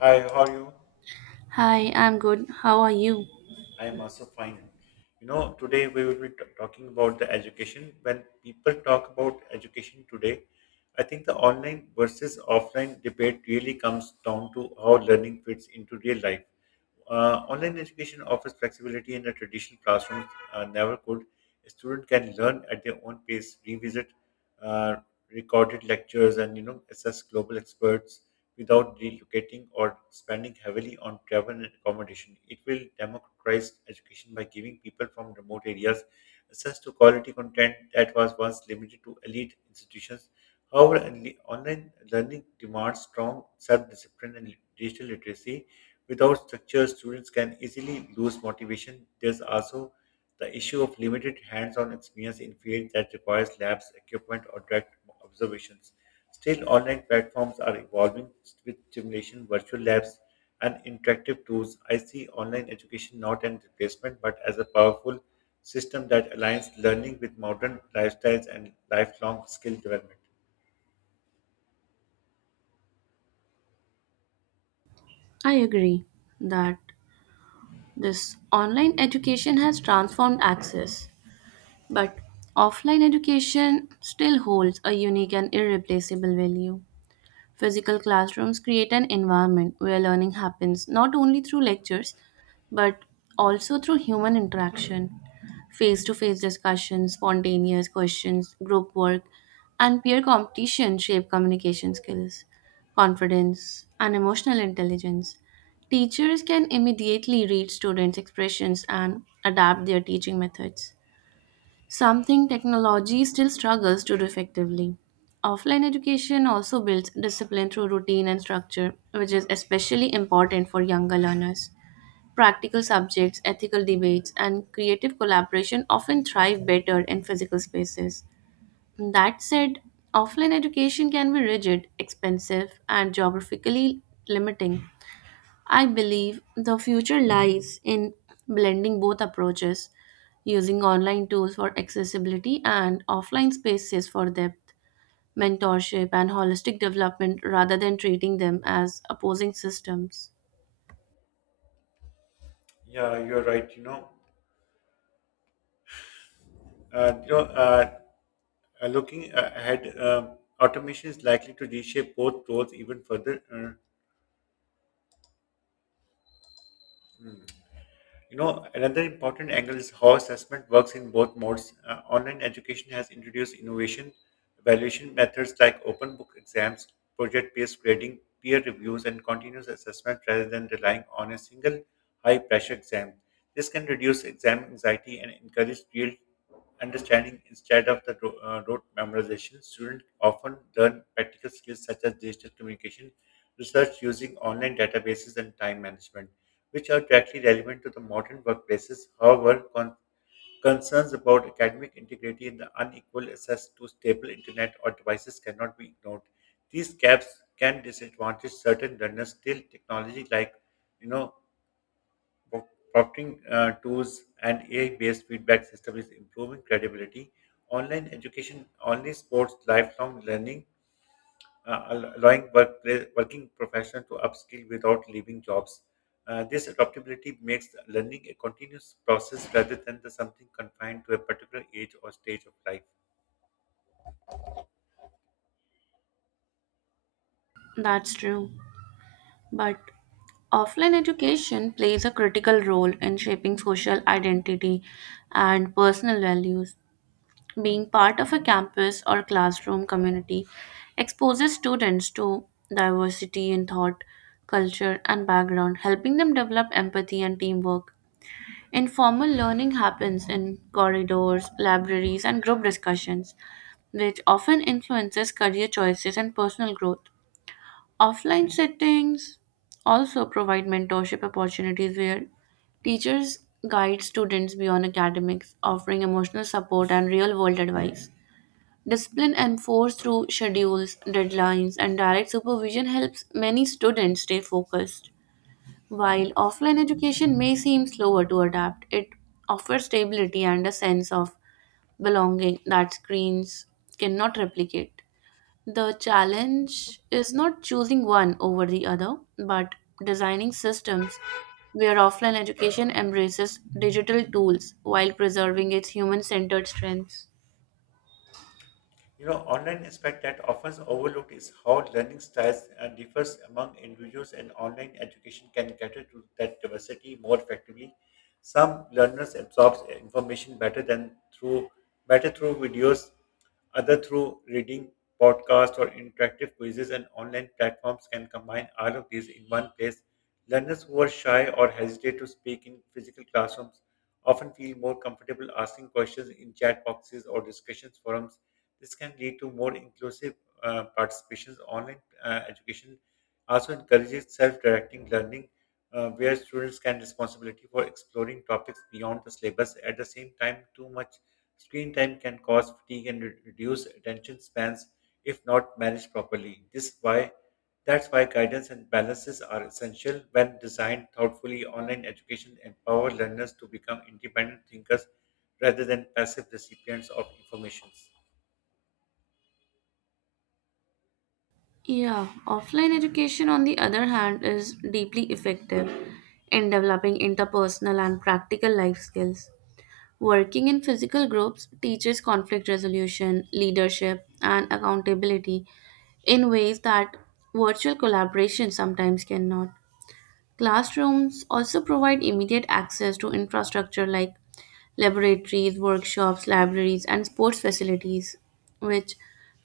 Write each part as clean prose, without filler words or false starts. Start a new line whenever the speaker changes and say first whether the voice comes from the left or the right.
left: Hi, how are you?
right: Hi, I'm good. How are you?
left: I am also fine. You know, today we will be talking about the education. When people talk about education today, I think the online versus offline debate really comes down to how learning fits into real life. Online education offers flexibility in a traditional classroom never could. A student can learn at their own pace, revisit uh, recorded lectures and assess global experts without relocating or spending heavily on travel and accommodation. It will democratize education by giving people from remote areas access to quality content that was once limited to elite institutions. However, online learning demands strong self-discipline and digital literacy. Without structure, students can easily lose motivation. There's also the issue of limited hands on experience in fields that requires labs, equipment, or direct observations. Still, online platforms are evolving with simulation, virtual labs, and interactive tools. I see online education not an replacement but as a powerful system that aligns learning with modern lifestyles and lifelong skill development.
right: I agree that this online education has transformed access, but offline education still holds a unique and irreplaceable value. Physical classrooms create an environment where learning happens not only through lectures but also through human interaction. Face to face discussions, spontaneous questions, group work, and peer competition shape communication skills, confidence, and emotional intelligence. Teachers can immediately read students' expressions and adapt their teaching methods, something technology still struggles to do effectively. Offline education also builds discipline through routine and structure, which is especially important for younger learners. Practical subjects, ethical debates, and creative collaboration often thrive better in physical spaces. That said, offline education can be rigid, expensive, and geographically limiting. I believe the future lies in blending both approaches, using online tools for accessibility and offline spaces for depth, mentorship, and holistic development rather than treating them as opposing systems.
left: Yeah, you're right. Uh, you know, uh, Looking ahead, automation is likely to reshape both roles even further. You know, another important angle is how assessment works in both modes. Online education has introduced innovation, evaluation methods like open book exams, project based grading, peer reviews, and continuous assessment rather than relying on a single high pressure exam. This can reduce exam anxiety and encourage real understanding instead of the rote memorization. Students often learn practical skills such as digital communication, research using online databases, and time management which are directly relevant to the modern workplaces. However, concerns about academic integrity and the unequal access to stable internet or devices cannot be ignored. These gaps can disadvantage certain learners. Still, technology like you know pro- prompting tools and AI-based feedback system is improving credibility. Online education only supports lifelong learning allowing workplace, working professionals to upskill without leaving jobs. This adaptability makes learning a continuous process rather than the something confined to a particular age or stage of life.
right: That's true. But offline education plays a critical role in shaping social identity and personal values. Being part of a campus or classroom community exposes students to diversity in thought, culture, and background, helping them develop empathy and teamwork. Informal learning happens in corridors, libraries, and group discussions, which often influences career choices and personal growth. Offline settings also provide mentorship opportunities where teachers guide students beyond academics, offering emotional support and real world advice. Discipline enforced through schedules, deadlines, and direct supervision helps many students stay focused. While offline education may seem slower to adapt, it offers stability and a sense of belonging that screens cannot replicate. The challenge is not choosing one over the other, but designing systems where offline education embraces digital tools while preserving its human centered strengths.
left: You know, online aspect that often overlooked is how learning styles differs among individuals and online education can cater to that diversity more effectively. Some learners absorb information better than through better through videos, other through reading, podcasts or interactive quizzes and online platforms can combine all of these in one place. Learners who are shy or hesitate to speak in physical classrooms often feel more comfortable asking questions in chat boxes or discussions forums. This can lead to more inclusive participations. Online education also encourages self-directing learning, where students can responsibility for exploring topics beyond the syllabus. At the same time, too much screen time can cause fatigue and reduce attention spans if not managed properly. This is why That's why guidance and balances are essential when designed thoughtfully. Online education empowers learners to become independent thinkers rather than passive recipients of information.
right: Yeah, offline education, on the other hand, is deeply effective in developing interpersonal and practical life skills. Working in physical groups teaches conflict resolution, leadership, and accountability in ways that virtual collaboration sometimes cannot. Classrooms also provide immediate access to infrastructure like laboratories, workshops, libraries, and sports facilities, which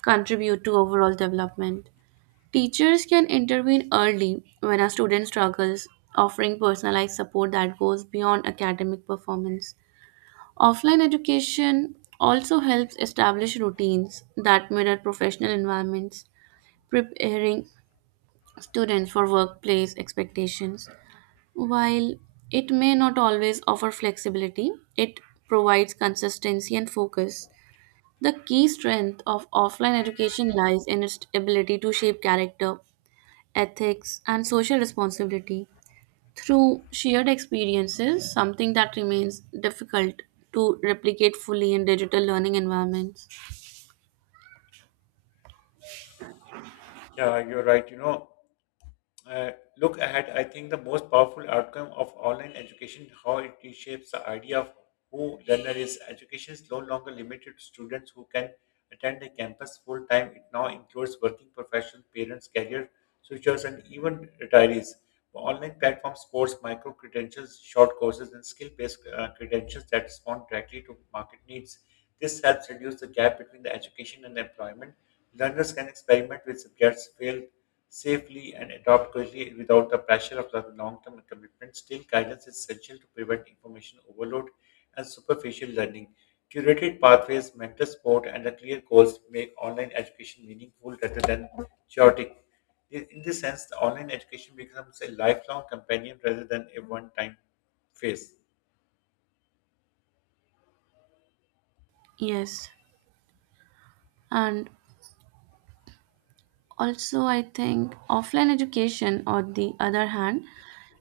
right: contribute to overall development. Teachers can intervene early when a student struggles, offering personalized support that goes beyond academic performance. Offline education also helps establish routines that mirror professional environments, preparing students for workplace expectations. While it may not always offer flexibility, it provides consistency and focus. The key strength of offline education lies in its ability to shape character, ethics, and social responsibility through shared experiences, something that remains difficult to replicate fully in digital learning environments.
left: Yeah, you're right. Uh, Look ahead, I think the most powerful outcome of online education how it reshapes the idea of who learner is. Education is no longer limited to students who can attend a campus full time. It now includes working professionals, parents, career switchers, and even retirees. Online platforms course micro credentials, short courses, and skill based credentials that respond directly to market needs. This helps reduce the gap between the education and employment. Learners can experiment with subjects, fail safely and adopt quickly without the pressure of the long-term commitment. Still, guidance is essential to prevent information overload and superficial learning. Curated pathways, mentor support, and the clear goals make online education meaningful rather than chaotic. In this sense, the online education becomes a lifelong companion rather than a one-time phase.
right: Yes, and also I think offline education, on the other hand,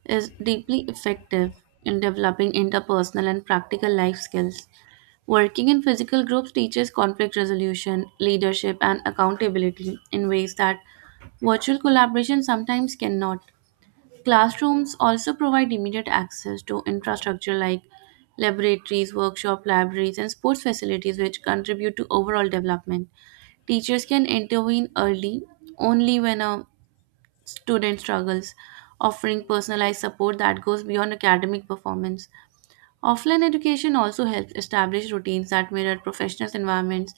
right: is deeply effective in developing interpersonal and practical life skills. Working in physical groups teaches conflict resolution, leadership, and accountability in ways that virtual collaboration sometimes cannot. Classrooms also provide immediate access to infrastructure like laboratories, workshop libraries, and sports facilities, which contribute to overall development. Teachers can intervene early only when a student struggles, offering personalized support that goes beyond academic performance. Offline education also helps establish routines that mirror professional environments,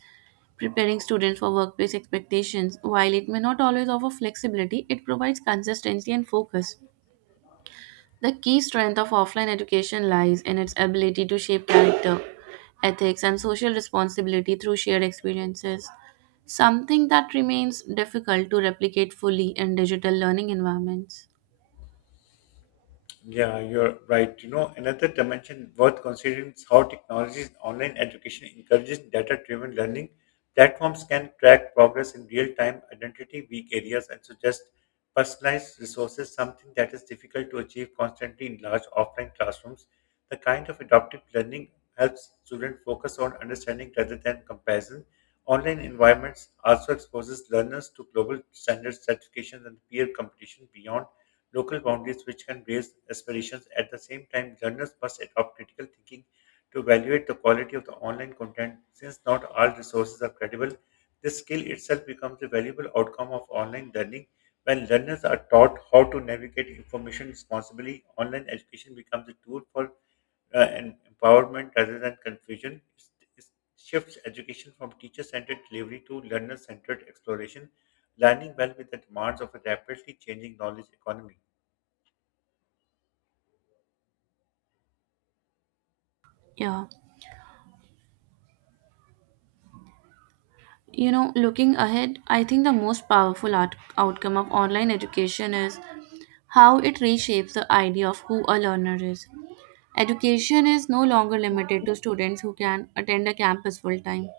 right: preparing students for workplace expectations. While it may not always offer flexibility, it provides consistency and focus. The key strength of offline education lies in its ability to shape character, ethics, and social responsibility through shared experiences, something that remains difficult to replicate fully in digital learning environments.
left: Yeah, you're right. You know, another dimension worth considering is how technologies in online education encourages data-driven learning. Platforms can track progress in real time, identity weak areas, and suggest personalized resources, something that is difficult to achieve constantly in large offline classrooms. The kind of adaptive learning helps students focus on understanding rather than comparison. Online environments also exposes learners to global standards, certifications, and peer competition beyond local boundaries which can raise aspirations. At the same time, journalists must adopt critical thinking to evaluate the quality of the online content since not all resources are credible. This skill itself becomes a valuable outcome of online learning. When learners are taught how to navigate information responsibly, online education becomes a tool for an empowerment rather than confusion. It shifts education from teacher centered delivery to learner centered exploration, aligning well with the demands of a rapidly changing knowledge economy.
right: Yeah. You know, looking ahead, I think the most powerful outcome of online education is how it reshapes the idea of who a learner is. Education is no longer limited to students who can attend a campus full time.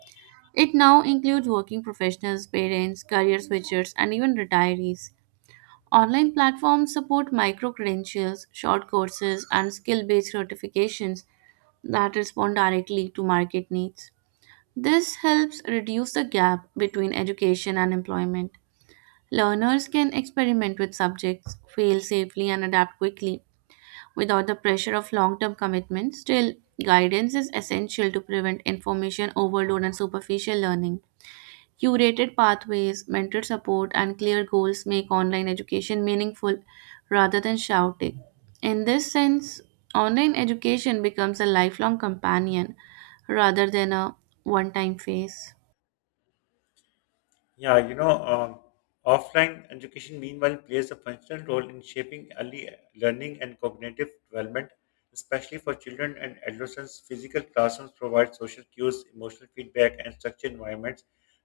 right: It now includes working professionals, parents, career switchers, and even retirees. Online platforms support micro credentials, short courses, and skill based certifications that respond directly to market needs. This helps reduce the gap between education and employment. Learners can experiment with subjects, fail safely, and adapt quickly without the pressure of long term commitment. Still, guidance is essential to prevent information overload and superficial learning. Curated pathways, mentor support, and clear goals make online education meaningful rather than shouting. In this sense, online education becomes a lifelong companion rather than a one time phase.
left: Yeah, you know, um, Offline education, meanwhile, plays a functional role in shaping early learning and cognitive development, especially for children and adolescents. Physical classrooms provide social cues, emotional feedback, and structured environments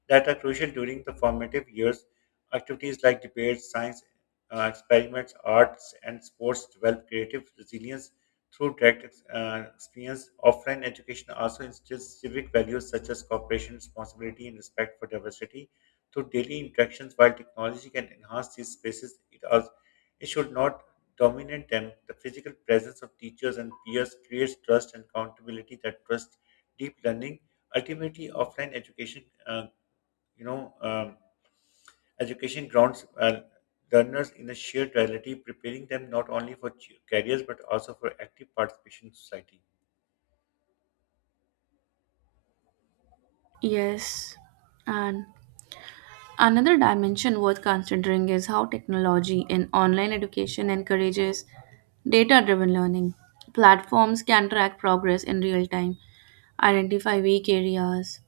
left: that are crucial during the formative years. Activities like debates, science experiments, arts, and sports develop creative resilience through direct experience. Offline education also instills civic values such as cooperation, responsibility, and respect for diversity to daily interactions. While technology can enhance these spaces, it, also, it should not dominate them. The physical presence of teachers and peers creates trust and accountability that trust deep learning. Ultimately, offline education, you know, um, education grounds learners in a shared reality, preparing them not only for careers but also for active participation in society.
right: Yes, and another dimension worth considering is how technology in online education encourages data driven learning. Platforms can track progress in real time, identify weak areas,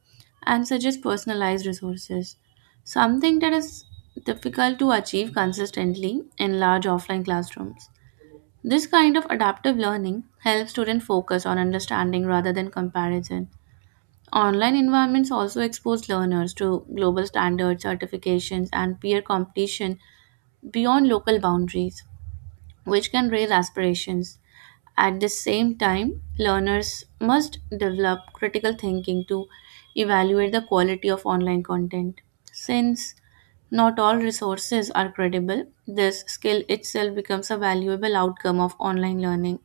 right: and suggest personalized resources, something that is difficult to achieve consistently in large offline classrooms. This kind of adaptive learning helps students focus on understanding rather than comparison. Online environments also expose learners to global standards, certifications, and peer competition beyond local boundaries, which can raise aspirations. At the same time, learners must develop critical thinking to evaluate the quality of online content. Since not all resources are credible, this skill itself becomes a valuable outcome of online learning.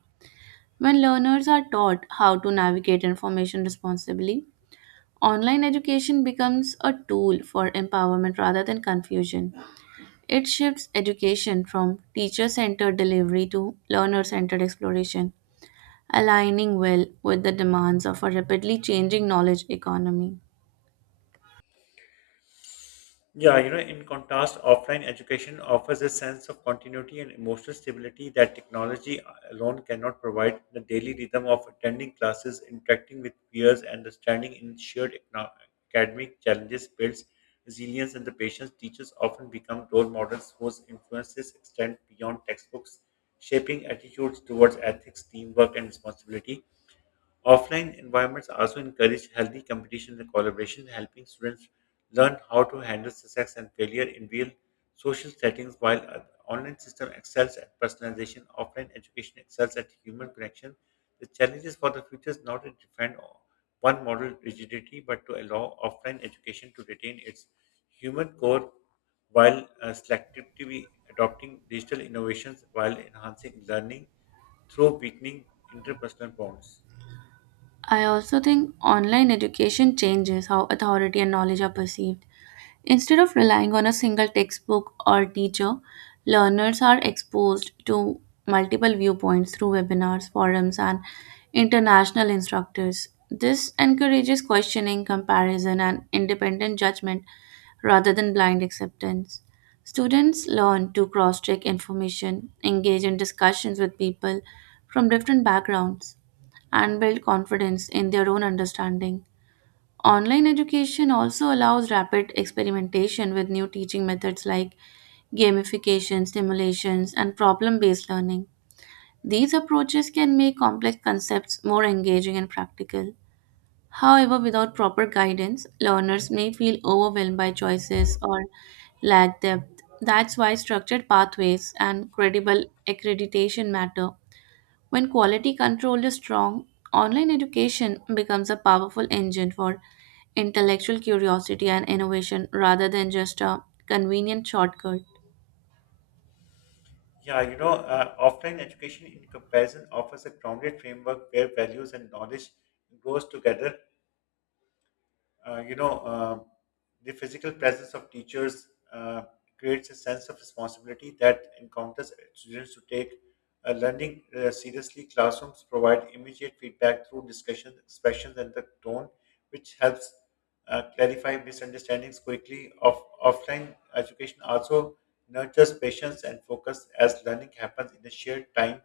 right: When learners are taught how to navigate information responsibly, online education becomes a tool for empowerment rather than confusion. It shifts education from teacher centered delivery to learner centered exploration, aligning well with the demands of a rapidly changing knowledge economy.
left: Yeah, you know, in contrast, offline education offers a sense of continuity and emotional stability that technology alone cannot provide. The daily rhythm of attending classes, interacting with peers, and understanding in shared academic challenges builds resilience and the patience. Teachers often become role models whose influences extend beyond textbooks, shaping attitudes towards ethics, teamwork, and responsibility. Offline environments also encourage healthy competition and collaboration, helping students learn how to handle success and failure in real social settings, while online system excels at personalization, offline education excels at human connection. The challenges for the future is not to defend one model rigidity, but to allow offline education to retain its human core while selectively adopting digital innovations while enhancing learning through weakening interpersonal bonds.
right: I also think online education changes how authority and knowledge are perceived. Instead of relying on a single textbook or teacher, learners are exposed to multiple viewpoints through webinars, forums, and international instructors. This encourages questioning, comparison, and independent judgment rather than blind acceptance. Students learn to cross check information, engage in discussions with people from different backgrounds, and build confidence in their own understanding. Online education also allows rapid experimentation with new teaching methods like gamification, simulations, and problem based learning. These approaches can make complex concepts more engaging and practical. However, without proper guidance, learners may feel overwhelmed by choices or lack depth. That's why structured pathways and credible accreditation matter when quality control is strong, online education becomes a powerful engine for intellectual curiosity and innovation rather than just a convenient shortcut.
left: Offline education in comparison offers a grounded framework where values and knowledge grows together uh, you know, uh, the physical presence of teachers creates a sense of responsibility that encounters students to take learning seriously. Classrooms provide immediate feedback through discussion, expressions, and the tone, which helps clarify misunderstandings quickly. Offline education also nurtures patience and focus as learning happens in a shared time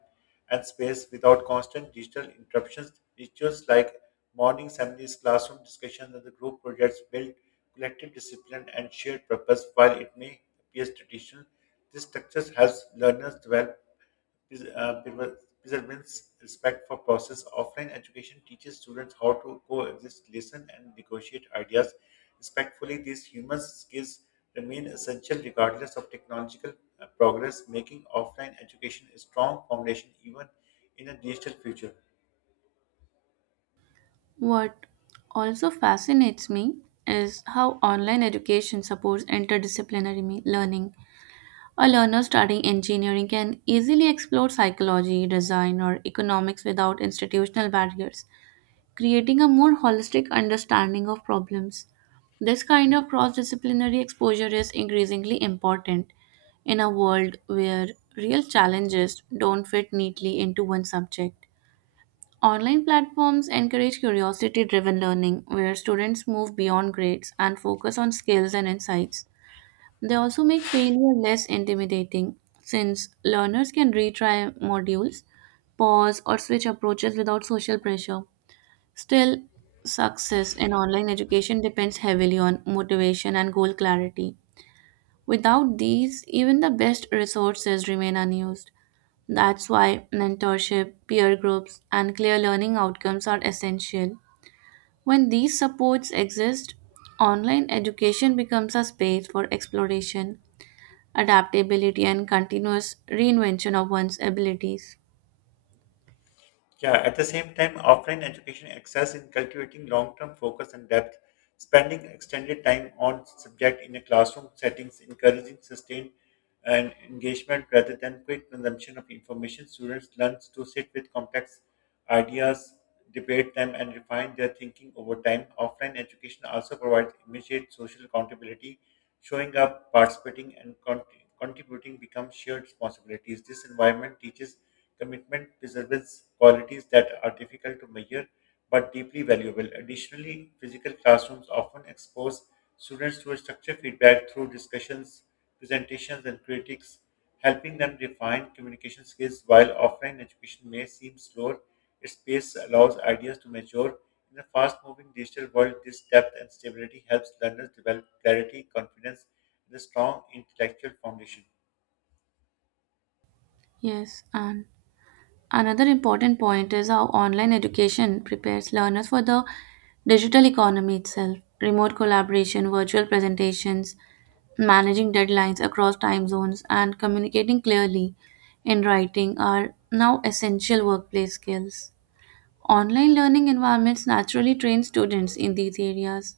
left: and space without constant digital interruptions. Rituals like Morning assemblies, classroom discussions, and the group projects build collective discipline and shared purpose. While it may appear traditional, this structure helps learners develop pres- uh, perver- perseverance, respect for process. Offline education teaches students how to coexist, listen, and negotiate ideas respectfully. These human skills remain essential regardless of technological progress, making offline education a strong foundation even in a digital future.
right: What also fascinates me is how online education supports interdisciplinary learning. A learner studying engineering can easily explore psychology, design, or economics without institutional barriers, creating a more holistic understanding of problems. This kind of cross disciplinary exposure is increasingly important in a world where real challenges don't fit neatly into one subject. Online platforms encourage curiosity driven learning where students move beyond grades and focus on skills and insights. They also make failure less intimidating since learners can retry modules, pause, or switch approaches without social pressure. Still, success in online education depends heavily on motivation and goal clarity. Without these, even the best resources remain unused. That's why mentorship, peer groups, and clear learning outcomes are essential. When these supports exist, online education becomes a space for exploration, adaptability, and continuous reinvention of one's abilities.
left: Yeah, at the same time, offline education excels in cultivating long term focus and depth, spending extended time on subject in a classroom settings, encouraging sustained and engagement rather than quick consumption of information. Students learn to sit with complex ideas, debate them, and refine their thinking over time. Offline education also provides immediate social accountability, showing up, participating, and contributing become shared responsibilities. This environment teaches Commitment preserves qualities that are difficult to measure but deeply valuable. Additionally, physical classrooms often expose students to a structured feedback through discussions, presentations, and critiques, helping them refine communication skills. While offline education may seem slower, its pace allows ideas to mature. In a fast moving digital world, this depth and stability helps learners develop clarity, confidence, and a strong intellectual foundation.
right: Yes, and another important point is how online education prepares learners for the digital economy itself. Remote collaboration, virtual presentations, managing deadlines across time zones, and communicating clearly in writing are now essential workplace skills. Online learning environments naturally train students in these areas.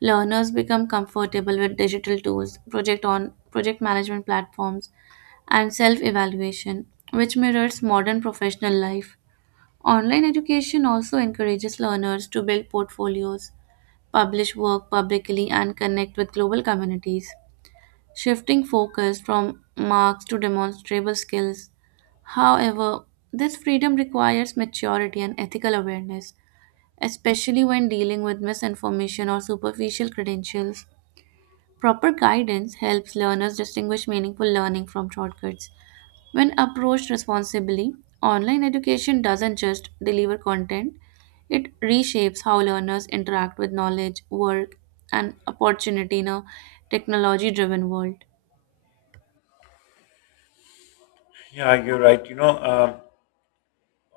right: Learners become comfortable with digital tools, project management platforms, and self-evaluation, which mirrors modern professional life. Online education also encourages learners to build portfolios, publish work publicly, and connect with global communities, shifting focus from marks to demonstrable skills. However, this freedom requires maturity and ethical awareness, especially when dealing with misinformation or superficial credentials. Proper guidance helps learners distinguish meaningful learning from shortcuts when approached responsibly, online education doesn't just deliver content, it reshapes how learners interact with knowledge, work, and opportunity in a technology driven world.
left: Yeah, you're right.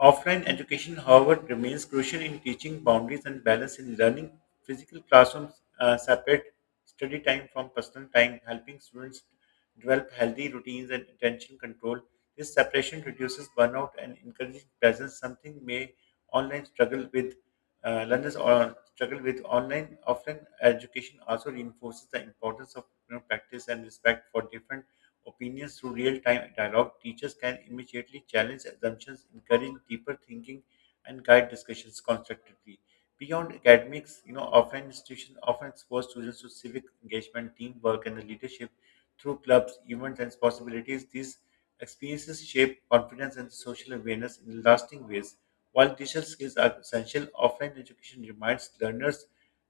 left: Offline education, however, remains crucial in teaching boundaries and balance in learning. Physical classrooms separate study time from personal time, helping students develop healthy routines and attention control. This separation reduces burnout and encourages presence, something may online struggle with. Learners or struggle with online offline education also reinforces the importance of practice and respect for different opinions through real time dialogue, teachers can immediately challenge assumptions, encourage deeper thinking, and guide discussions constructively. Beyond academics, offline institutions often expose students to civic engagement, teamwork, and the leadership through clubs, events, and possibilities. These experiences shape confidence and social awareness in lasting ways. While digital skills are essential, offline education reminds learners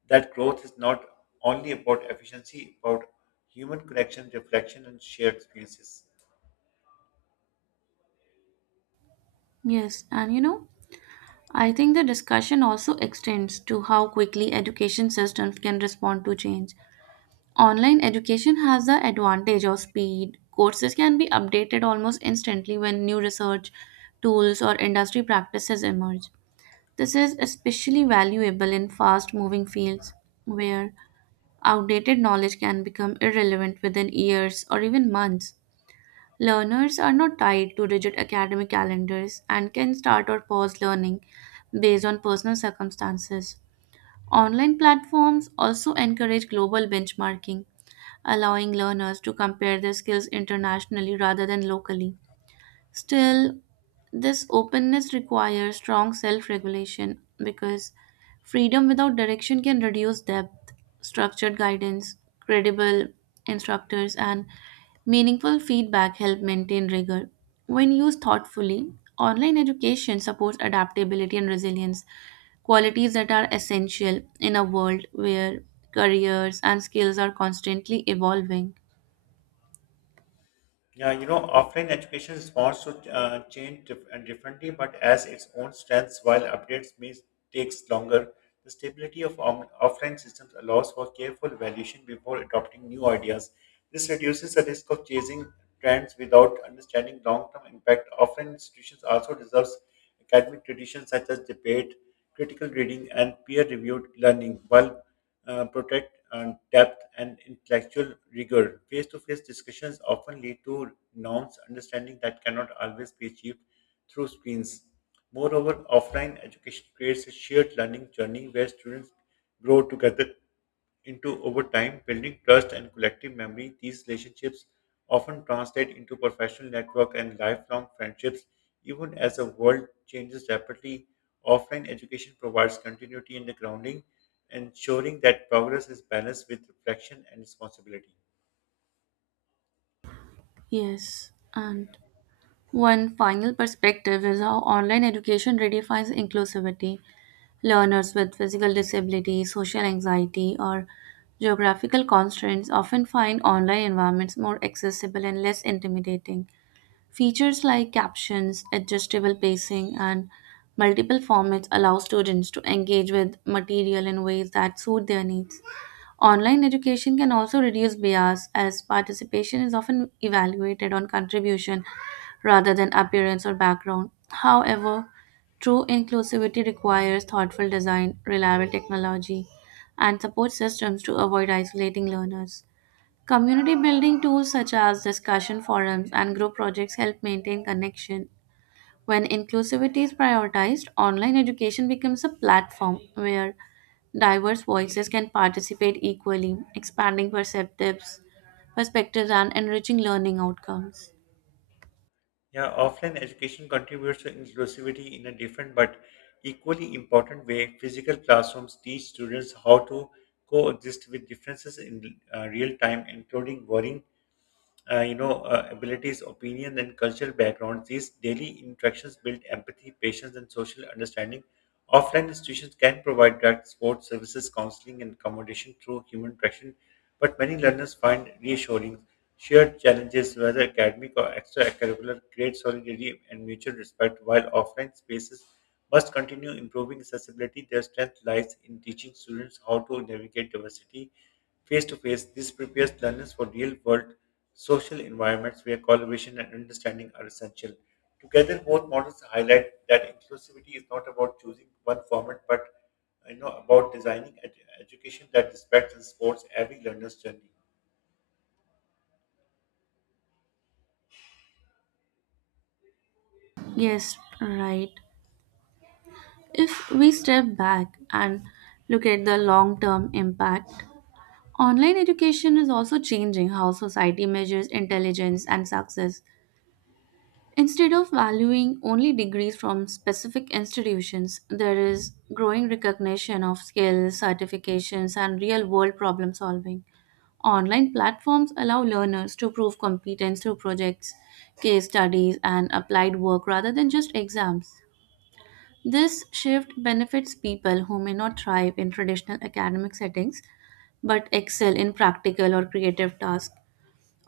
left: that growth is not only about efficiency, about human connection, reflection, and shared experiences.
right: Yes, and you know, I think the discussion also extends to how quickly education systems can respond to change. Online education has the advantage of speed. Courses can be updated almost instantly when new research, tools, or industry practices emerge. This is especially valuable in fast moving fields where outdated knowledge can become irrelevant within years or even months. Learners are not tied to rigid academic calendars and can start or pause learning based on personal circumstances. Online platforms also encourage global benchmarking, allowing learners to compare their skills internationally rather than locally. Still, this openness requires strong self regulation because freedom without direction can reduce depth, structured guidance, credible instructors, and meaningful feedback help maintain rigor. When used thoughtfully, online education supports adaptability and resilience, qualities that are essential in a world where careers and skills are constantly evolving.
left: Yeah, you know, offline education responds to change dif- and differently, but as its own strengths, while updates may takes longer. The stability of offline systems allows for careful evaluation before adopting new ideas. This reduces the risk of chasing trends without understanding long-term impact. Offline institutions also deserves academic traditions such as debate, critical reading, and peer reviewed learning, while protect depth and intellectual rigor. Face to face discussions often lead to norms understanding that cannot always be achieved through screens. Moreover, offline education creates a shared learning journey where students grow together into over time, building trust and collective memory, these relationships often translate into professional network and lifelong friendships. Even as the world changes rapidly, offline education provides continuity and grounding, ensuring that progress is balanced with reflection and responsibility.
right: Yes, and one final perspective is how online education redefines inclusivity. Learners with physical disabilities, social anxiety, or geographical constraints often find online environments more accessible and less intimidating. Features like captions, adjustable pacing, and multiple formats allow students to engage with material in ways that suit their needs. Online education can also reduce bias as participation is often evaluated on contribution rather than appearance or background. However, true inclusivity requires thoughtful design, reliable technology, and support systems to avoid isolating learners. Community building tools such as discussion forums and group projects help maintain connection when inclusivity is prioritized, online education becomes a platform where diverse voices can participate equally, expanding perspectives, and enriching learning outcomes.
left: Yeah, offline education contributes to inclusivity in a different but equally important way. Physical classrooms teach students how to coexist with differences in real time, including worrying abilities, opinion, and cultural backgrounds. These daily interactions build empathy, patience, and social understanding. Offline institutions can provide direct support, services, counseling, and accommodation through human interaction, but many learners find reassuring shared challenges, whether academic or extracurricular, create solidarity and mutual respect, while offline spaces must continue improving accessibility. Their strength lies in teaching students how to navigate diversity Face to face, this prepares learners for real world social environments where collaboration and understanding are essential. Together, both models highlight that inclusivity is not about choosing one format but about designing education that respects and supports every learner's journey.
right: Yes, right. If we step back and look at the long term impact, online education is also changing how society measures intelligence and success. Instead of valuing only degrees from specific institutions, there is growing recognition of skills, certifications, and real world problem solving. Online platforms allow learners to prove competence through projects, case studies, and applied work rather than just exams. This shift benefits people who may not thrive in traditional academic settings but excel in practical or creative tasks.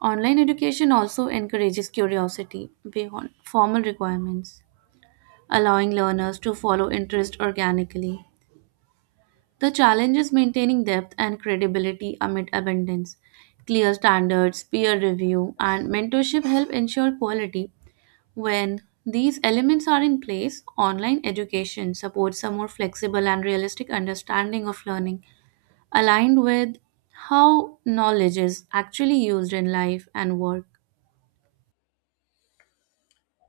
right: Online education also encourages curiosity beyond formal requirements allowing learners to follow interest organically. The challenge is maintaining depth and credibility amid abundance. Clear standards, peer review, and mentorship help ensure quality. When these elements are in place, online education supports a more flexible and realistic understanding of learning, aligned with how knowledge is actually used in life and work.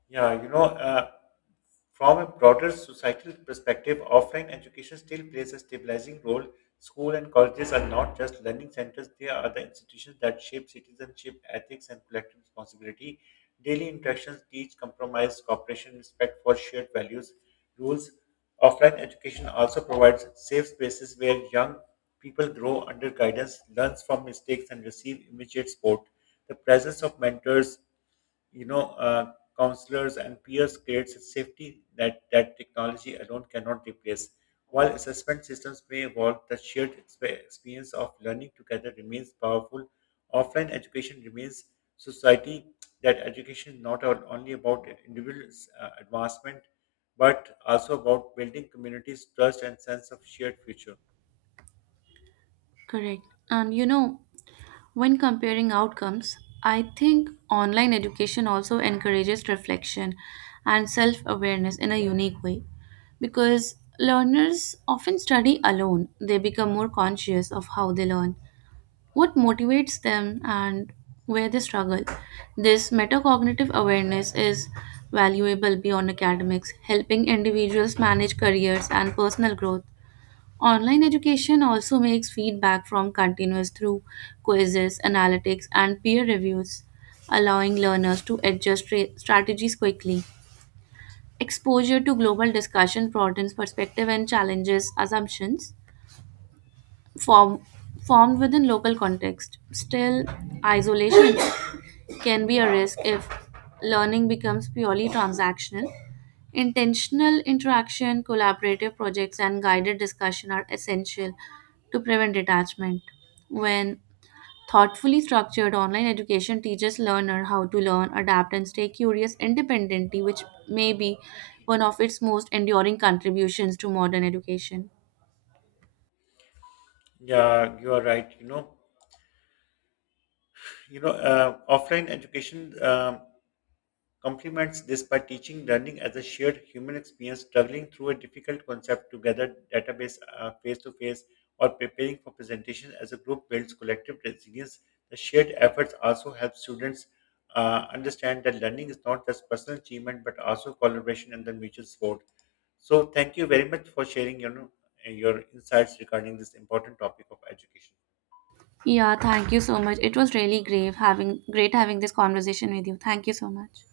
left: Yeah, you know, uh, from a broader societal perspective, offline education still plays a stabilizing role. School and colleges are not just learning centers, they are the institutions that shape citizenship, ethics, and collective responsibility. Daily interactions teach compromise, cooperation, respect for shared values, rules. Offline education also provides safe spaces where young people grow under guidance, learns from mistakes, and receive immediate support. The presence of mentors, you know, uh, counselors and peers creates a safety that technology alone cannot replace. While assessment systems may evolve, the shared experience of learning together remains powerful. Offline education remains society that education is not only about individuals' advancement, but also about building communities' trust and sense of shared future.
right: Correct. And you know, when comparing outcomes, I think online education also encourages reflection and self awareness in a unique way because learners often study alone. They become more conscious of how they learn, what motivates them, and where they struggle. This metacognitive awareness is valuable beyond academics, helping individuals manage careers and personal growth. Online education also makes feedback from continuous through quizzes, analytics, and peer reviews, allowing learners to adjust strategies quickly. Exposure to global discussion broadens perspective and challenges assumptions form, formed within local context. Still, isolation can be a risk if learning becomes purely transactional. Intentional interaction, collaborative projects, and guided discussion are essential to prevent detachment. When thoughtfully structured online education teaches learner how to learn, adapt, and stay curious independently, which may be one of its most enduring contributions to modern education.
left: Yeah, you are right. Offline education. Complements this by teaching learning as a shared human experience, struggling through a difficult concept together, database face to face, or preparing for presentation as a group builds collective resilience. The shared efforts also help students understand that learning is not just personal achievement but also collaboration and the mutual support. So, thank you very much for sharing your insights regarding this important topic of education.
right: Yeah, thank you so much. It was really great having this conversation with you. Thank you so much.